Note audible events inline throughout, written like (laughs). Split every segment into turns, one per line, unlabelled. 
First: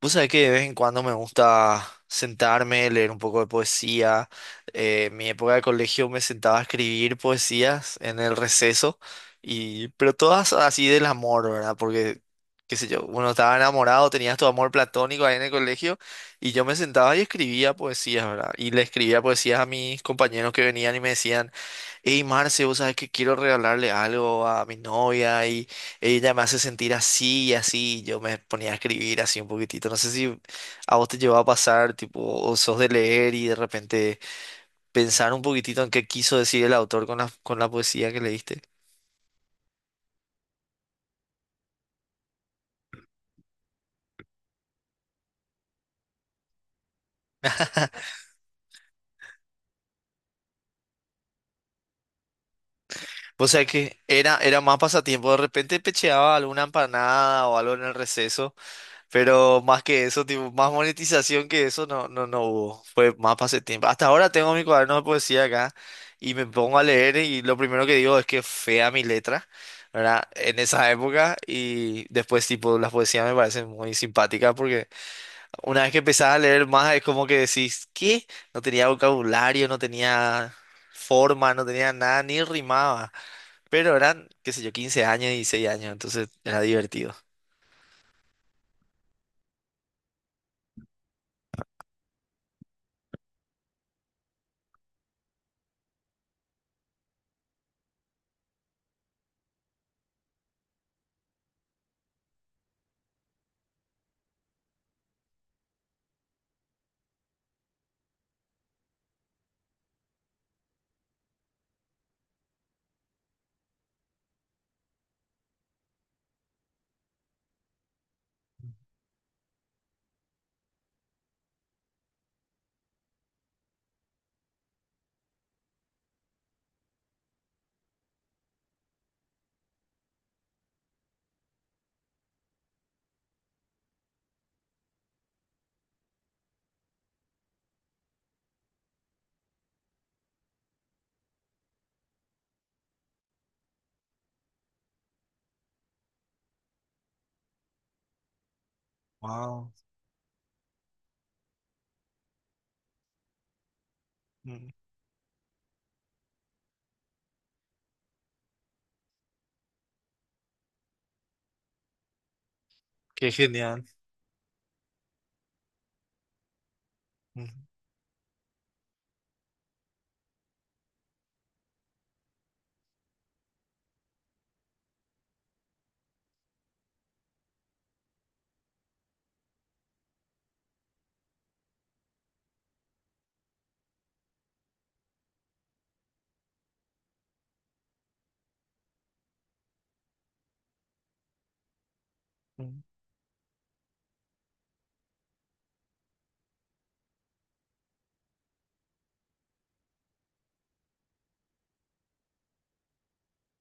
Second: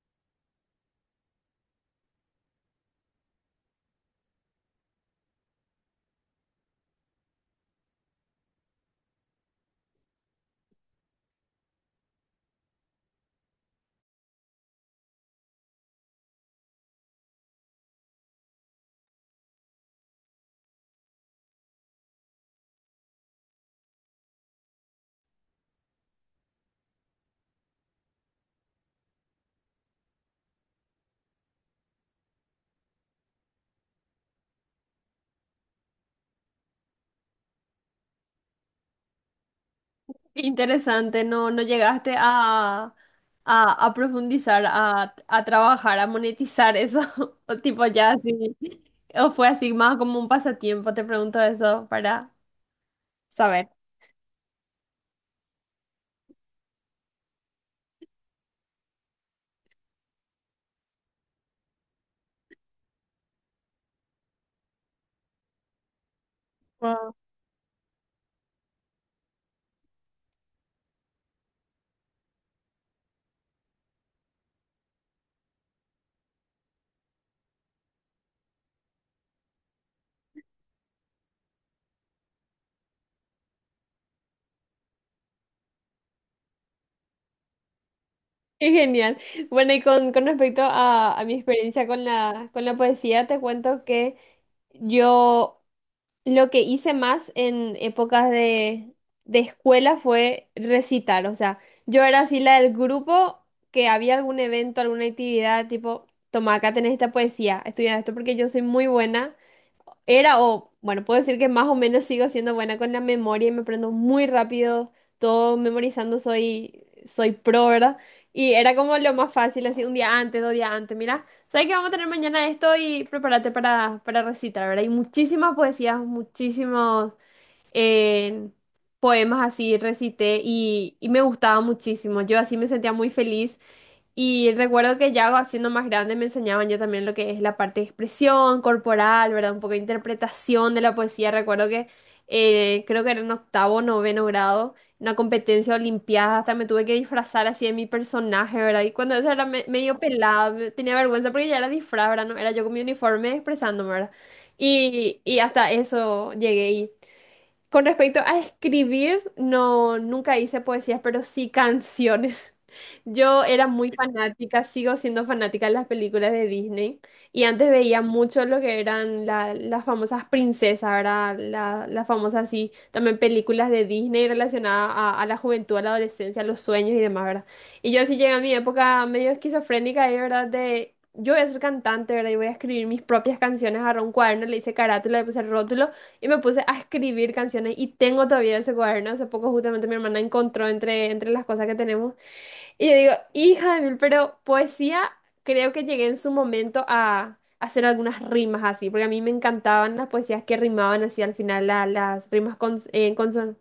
Vos sabés que de vez en cuando me gusta sentarme, leer un poco de poesía. En mi época de colegio me sentaba a escribir poesías en el receso, pero todas así del amor, ¿verdad? Porque, qué sé yo, uno estaba enamorado, tenías tu amor platónico ahí en el colegio, y yo me sentaba y escribía poesías, ¿verdad? Y le escribía poesías a mis compañeros que venían y me decían... Hey Marce, vos sabés que quiero regalarle algo a mi novia y ella me hace sentir así y así. Yo me ponía a escribir así un poquitito. No sé si a vos te llevó a pasar, tipo, o sos de leer y de repente pensar un poquitito en qué quiso decir el autor con la poesía que leíste.
Interesante, no, no llegaste a profundizar, a trabajar, a monetizar eso, (laughs) o tipo ya así, o fue así más como un pasatiempo. Te pregunto eso para
Vos sabés
saber.
que era más pasatiempo. De repente pecheaba alguna empanada o algo en el receso. Pero más que eso, tipo, más monetización que eso no, no, no hubo. Fue más pasatiempo. Hasta ahora tengo mi cuaderno de poesía acá y me pongo a
Wow.
leer y lo primero que digo es que fea mi letra, ¿verdad? En esa época y después, tipo, las poesías me parecen muy simpáticas porque una vez que empezás a leer más es como que decís, ¿qué? No tenía vocabulario, no tenía forma, no tenía nada, ni rimaba. Pero eran, qué sé yo, 15 años, 16 años, entonces era divertido.
Qué genial. Bueno, y con respecto a mi experiencia con la poesía, te cuento que yo... Lo que hice más en épocas de escuela fue recitar. O sea, yo era así la del grupo que había algún evento, alguna actividad, tipo, toma, acá tenés esta poesía, estudia esto porque yo soy muy buena era, o bueno, puedo decir que más o menos sigo siendo buena con la memoria y me aprendo muy rápido, todo memorizando, soy pro, ¿verdad? Y era como lo más fácil, así un día antes, dos días antes, mira, ¿sabes qué vamos a tener mañana esto? Y prepárate para recitar, ¿verdad? Hay muchísimas poesías, muchísimos eh, poemas así recité y me gustaba muchísimo, yo así me sentía muy feliz. Y recuerdo que ya siendo más grande me enseñaban ya también lo que es la parte de expresión corporal, ¿verdad? Un poco de interpretación de la poesía. Recuerdo que creo que era en octavo, noveno grado, una competencia olimpiada, hasta me tuve que disfrazar así de mi personaje, ¿verdad? Y cuando eso era
Wow,
medio pelada, tenía vergüenza porque ya era disfraz, ¿verdad? No, era yo con mi uniforme expresándome, ¿verdad?
mm,
Y hasta eso llegué. Con respecto a escribir, no, nunca hice poesías, pero sí canciones. (laughs)
qué
Yo era
genial.
muy fanática, sigo siendo fanática de las películas de Disney, y antes veía mucho lo que eran las famosas princesas, ¿verdad? Las famosas, así, también películas de Disney relacionadas a la juventud, a la adolescencia, a los sueños y demás, ¿verdad? Y yo sí llegué a mi época medio esquizofrénica ahí, ¿verdad? De yo voy a ser cantante, ¿verdad? Y voy a escribir mis propias canciones, agarré un cuaderno, le hice carátula, le puse rótulo. Y me puse a escribir canciones y tengo todavía ese cuaderno. Hace poco justamente mi hermana encontró entre las cosas que tenemos.
Ujú.
Y yo digo, hija de mil, pero poesía creo que llegué en su momento a hacer algunas rimas así, porque a mí me encantaban las poesías que rimaban así al final, las rimas con,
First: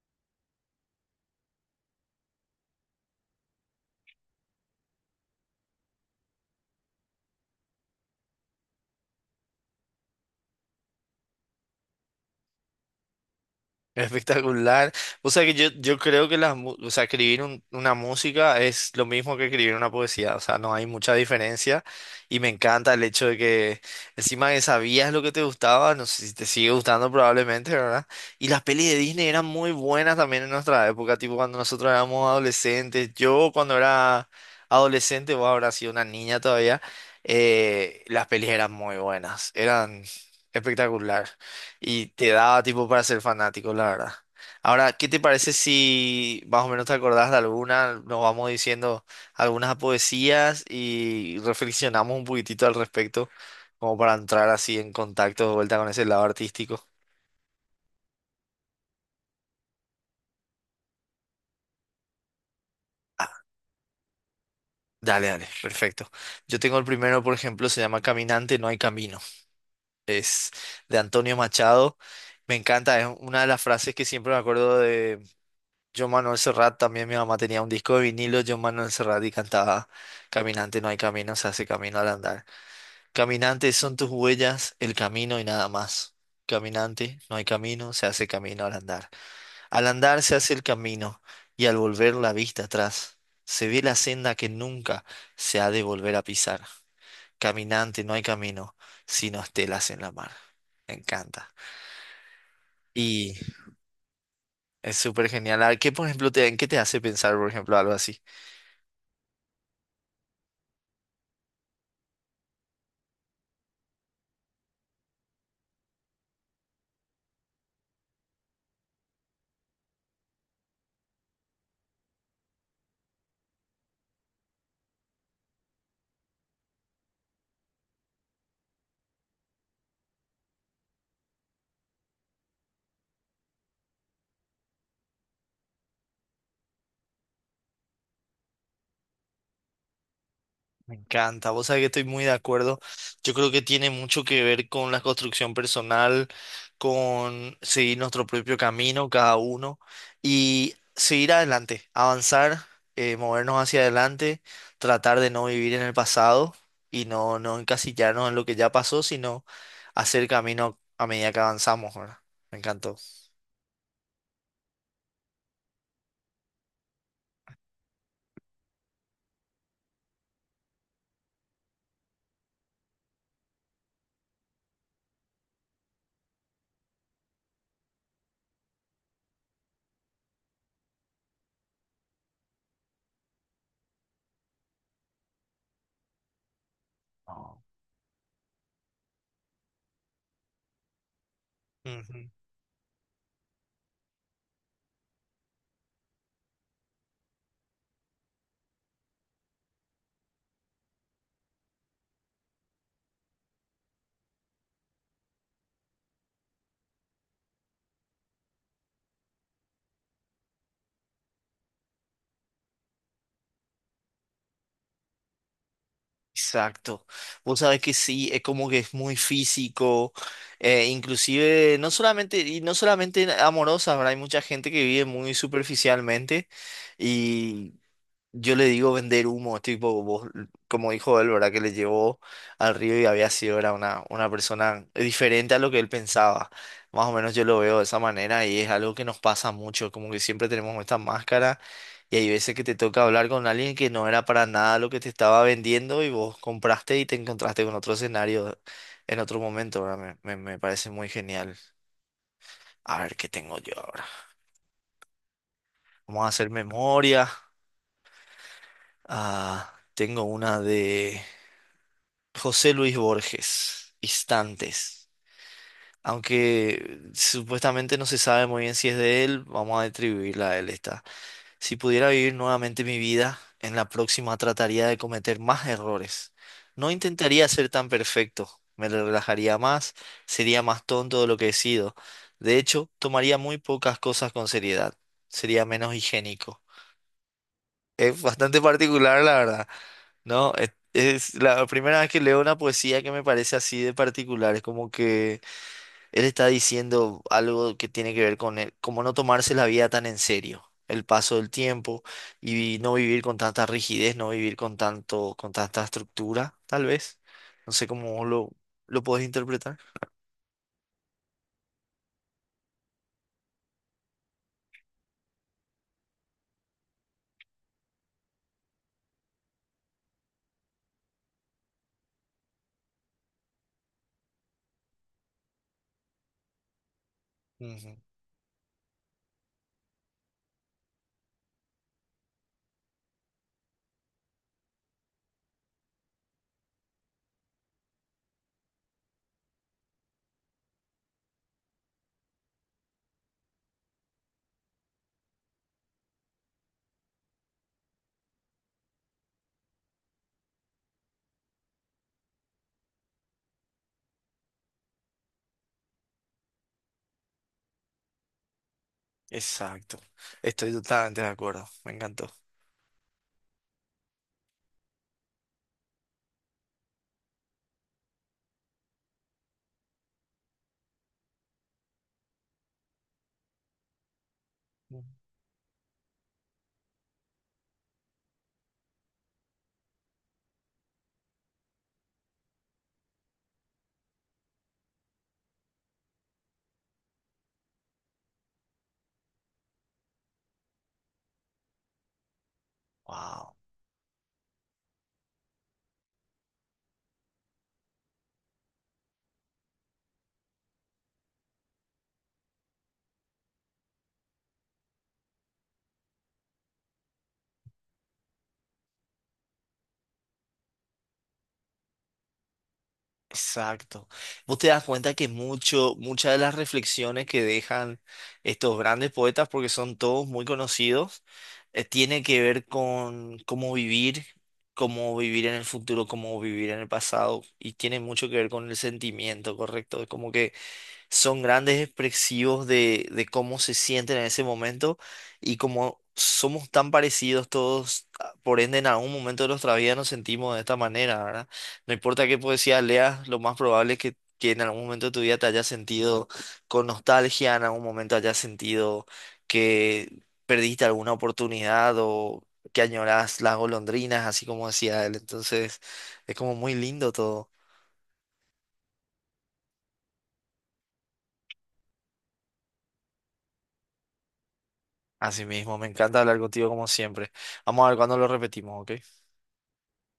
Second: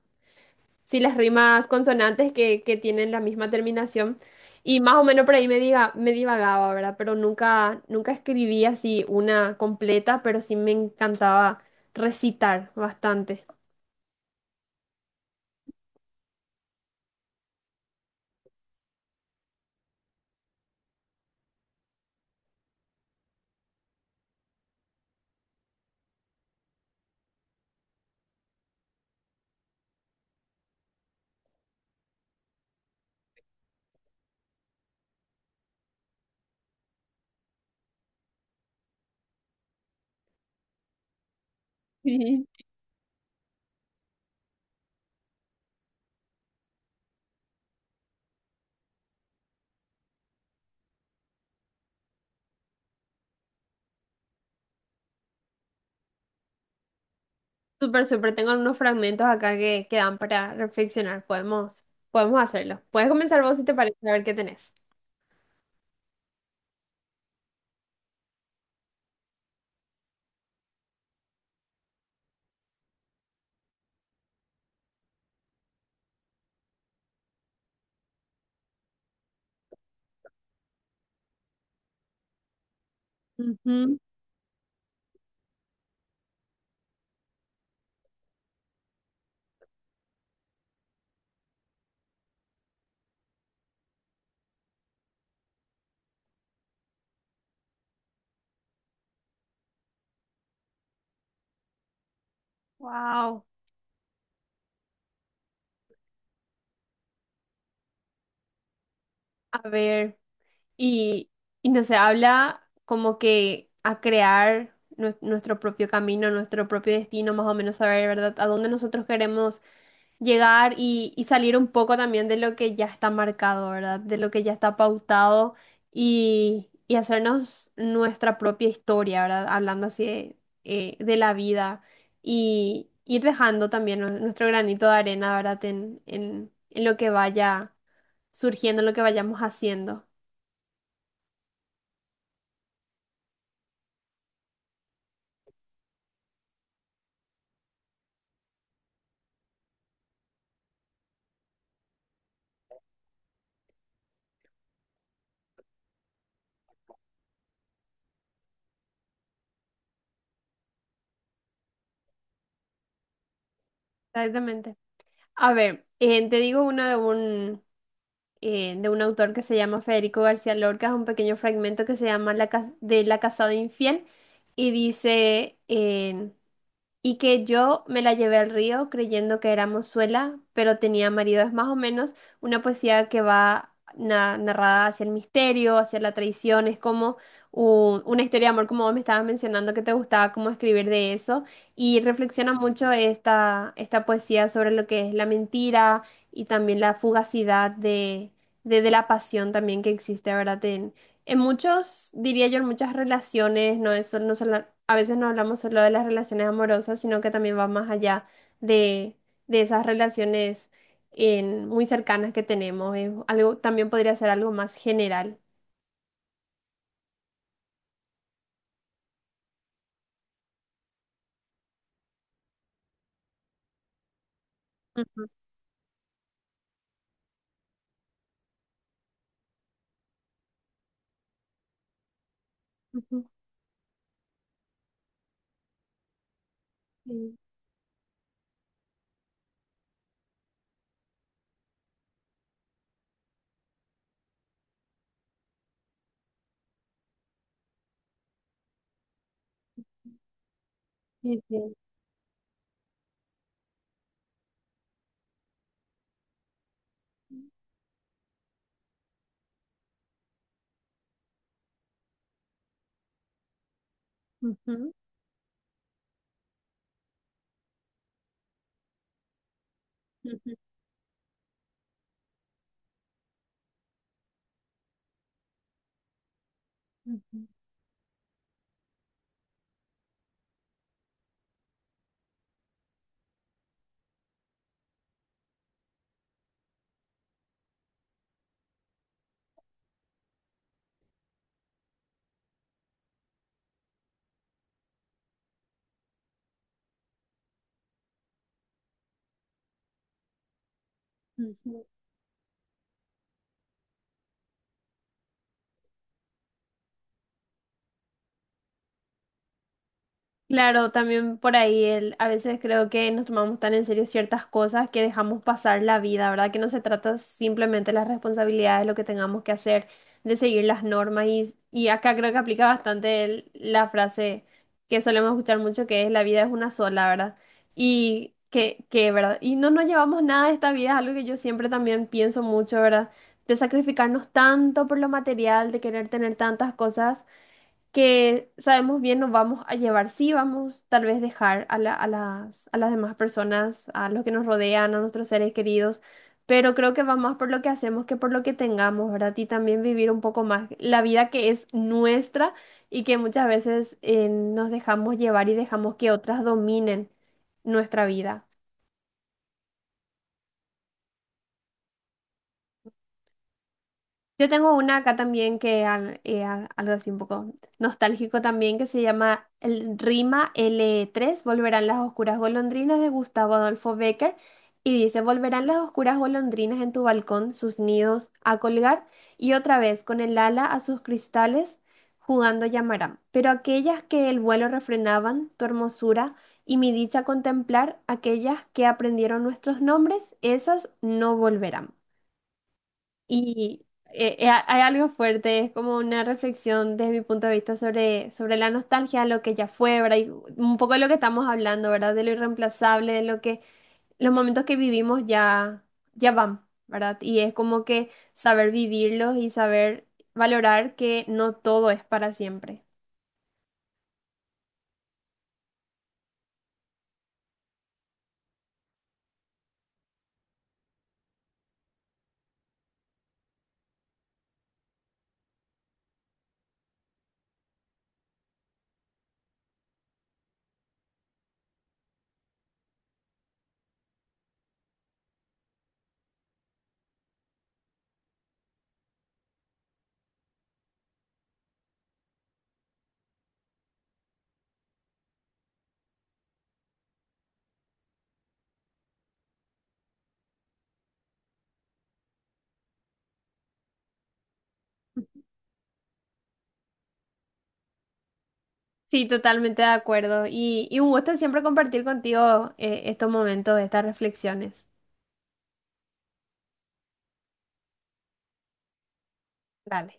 sí, las rimas consonantes que tienen la misma terminación. Y más o menos por ahí me diga, me divagaba, ¿verdad? Pero nunca, nunca escribí así una completa, pero sí me encantaba recitar bastante.
Espectacular. O sea que yo creo que o sea, escribir una música es lo mismo que escribir una poesía, o sea, no hay mucha diferencia y me encanta el hecho de que encima que sabías lo que te gustaba, no sé si te sigue gustando probablemente, ¿verdad? Y las pelis de Disney eran muy buenas también en nuestra época, tipo cuando nosotros éramos adolescentes, yo cuando era adolescente, vos habrás sido una niña todavía, las pelis eran muy buenas, eran espectacular. Y te
Sí.
daba tipo para ser fanático, la verdad. Ahora, ¿qué te parece si más o menos te acordás de alguna? Nos vamos diciendo algunas poesías y reflexionamos un poquitito al respecto, como para entrar así en contacto de vuelta con ese lado artístico.
Súper, súper. Tengo unos fragmentos acá que dan para reflexionar. Podemos, podemos hacerlo. Puedes
Ah,
comenzar vos si te parece, a ver qué tenés.
dale, dale, perfecto. Yo tengo el primero, por ejemplo, se llama Caminante, no hay camino. Es de Antonio Machado. Me encanta, es una de las frases que siempre me acuerdo. Yo Manuel Serrat, también mi mamá tenía un disco de vinilo, yo Manuel Serrat y cantaba Caminante no hay camino, se hace camino al andar. Caminante son
Ujú.
tus huellas, el camino y nada más. Caminante no hay camino, se hace camino al andar. Al andar se hace el camino y al volver la vista atrás, se ve la senda que nunca se ha de volver a pisar. Caminante no hay camino, sino estelas en la mar. Me encanta. Y
Wow.
es súper genial. A ver, ¿qué, por ejemplo, te, en qué te hace pensar, por ejemplo, algo así?
A ver, y, y no se habla como que a crear nuestro propio camino, nuestro propio destino, más o menos saber, ¿verdad? A dónde nosotros queremos llegar y salir un poco también de lo que ya está marcado, ¿verdad? De lo que ya está pautado y hacernos nuestra propia historia, ¿verdad? Hablando así de la vida y ir dejando también nuestro granito de arena, ¿verdad? En lo que vaya surgiendo, en lo que vayamos haciendo.
Me encanta, vos sabés que estoy muy de acuerdo. Yo creo que tiene mucho que ver con la construcción personal, con seguir nuestro propio camino, cada uno, y seguir adelante, avanzar, movernos hacia adelante, tratar de no vivir en el pasado y no, no encasillarnos en lo que ya pasó, sino hacer camino a medida que avanzamos, ¿verdad? Me encantó.
Exactamente. A ver, te digo una de un autor que se llama Federico García Lorca, es un pequeño fragmento que se llama la, de La casada infiel y dice, y que yo me la llevé al río creyendo que era mozuela, pero tenía marido. Es más o menos una poesía que va narrada hacia el misterio, hacia la traición, es como
No.
una historia de amor, como vos me estabas mencionando que te gustaba cómo escribir de eso, y
Ujú.
reflexiona mucho esta, esta poesía sobre lo que es la mentira y también la fugacidad de la pasión también que existe, ¿verdad? En muchos, diría yo, en muchas relaciones, no es solo, no solo, a veces no hablamos solo de las relaciones amorosas, sino que también va más allá de, de esas relaciones muy cercanas que tenemos. Es algo, también podría ser algo más general.
Exacto. Vos sabés que sí, es como que es muy físico, inclusive no solamente, y no solamente amorosa, ¿verdad? Hay mucha gente que vive
Ujú,
muy superficialmente, yo le digo vender humo, tipo, vos, como dijo él, ¿verdad? Que le llevó al río y
ujú,
había sido, era una persona diferente a lo que él pensaba. Más o menos
sí,
yo lo veo de esa manera y es algo que nos pasa mucho, como que siempre tenemos esta máscara y hay veces que te toca hablar con alguien que no era para nada lo que te estaba vendiendo y vos compraste y te encontraste con otro escenario en otro momento, ¿verdad? Me parece muy
sí,
genial.
sí.
A ver, ¿qué tengo yo ahora? Vamos a hacer memoria. Ah, tengo una de... José Luis Borges,
Ujú,
Instantes. Aunque supuestamente no se sabe muy bien si es de él, vamos a atribuirla
ujú,
a él esta. Si pudiera vivir nuevamente mi vida, en la próxima trataría de cometer más errores. No
ujú,
intentaría ser tan perfecto, me relajaría más, sería más tonto de lo que he sido. De hecho, tomaría muy pocas cosas con seriedad, sería menos higiénico. Es bastante particular, la verdad. No, es la primera vez que leo una poesía que me parece así de particular. Es como que él está diciendo algo que tiene que ver con él, como no tomarse la vida tan en serio, el paso del
ujú.
tiempo y no vivir con tanta rigidez, no vivir con tanto, con tanta estructura, tal vez. No sé cómo vos lo podés interpretar.
Claro, también por ahí el, a veces creo que nos tomamos tan en serio ciertas cosas que dejamos pasar la vida, ¿verdad? Que no se trata simplemente de las responsabilidades, lo que tengamos que hacer, de seguir las normas y acá creo que aplica bastante la frase que solemos escuchar mucho que es la vida es una sola, ¿verdad?
Ujú.
Y que, ¿verdad? Y no nos llevamos nada de esta vida, es algo que yo siempre también pienso mucho, ¿verdad? De sacrificarnos tanto por lo material, de querer tener tantas cosas que sabemos bien nos vamos a llevar, sí vamos tal vez dejar a a las demás personas, a los que nos rodean, a nuestros seres queridos, pero creo que va más por lo que hacemos que por lo que tengamos, ¿verdad? Y también vivir un poco más la vida que es nuestra y que muchas veces nos dejamos llevar y dejamos que otras dominen nuestra vida.
Exacto. Estoy totalmente de acuerdo. Me encantó.
Yo tengo una acá también que algo así un poco nostálgico también que se llama el Rima L3, Volverán las oscuras golondrinas de Gustavo Adolfo Bécquer y dice, Volverán las oscuras golondrinas en tu balcón, sus nidos a colgar y otra vez con el ala a sus cristales jugando llamarán. Pero aquellas que el vuelo refrenaban, tu hermosura y mi dicha contemplar, aquellas que aprendieron nuestros nombres, esas no volverán.
Wow.
Y hay algo fuerte, es como una reflexión desde mi punto de vista sobre, sobre la nostalgia, lo que ya fue, ¿verdad? Y un poco de lo que estamos hablando, ¿verdad? De lo irreemplazable, de lo que los momentos que vivimos ya, ya van, ¿verdad? Y es como que saber vivirlos y saber valorar que no todo es para siempre.
Exacto. Vos te das cuenta que mucho, muchas de las reflexiones que dejan estos grandes poetas, porque son todos muy conocidos, tiene que ver con cómo vivir en el futuro, cómo vivir en el pasado, y tiene mucho que ver con el sentimiento, ¿correcto? Es como que son grandes expresivos de cómo se sienten en ese momento y como somos tan parecidos todos, por ende en algún momento de nuestra vida nos sentimos de esta manera, ¿verdad? No importa qué poesía leas, lo más probable es que en algún momento de tu vida te hayas sentido con nostalgia, en algún momento hayas sentido que perdiste alguna oportunidad o que añoras las golondrinas, así como decía él. Entonces, es como muy lindo todo.
Sí, totalmente de acuerdo. Y un gusto siempre compartir contigo estos momentos, estas reflexiones.
Así mismo, me encanta hablar contigo como siempre. Vamos a ver cuándo lo repetimos, ¿ok?
Dale.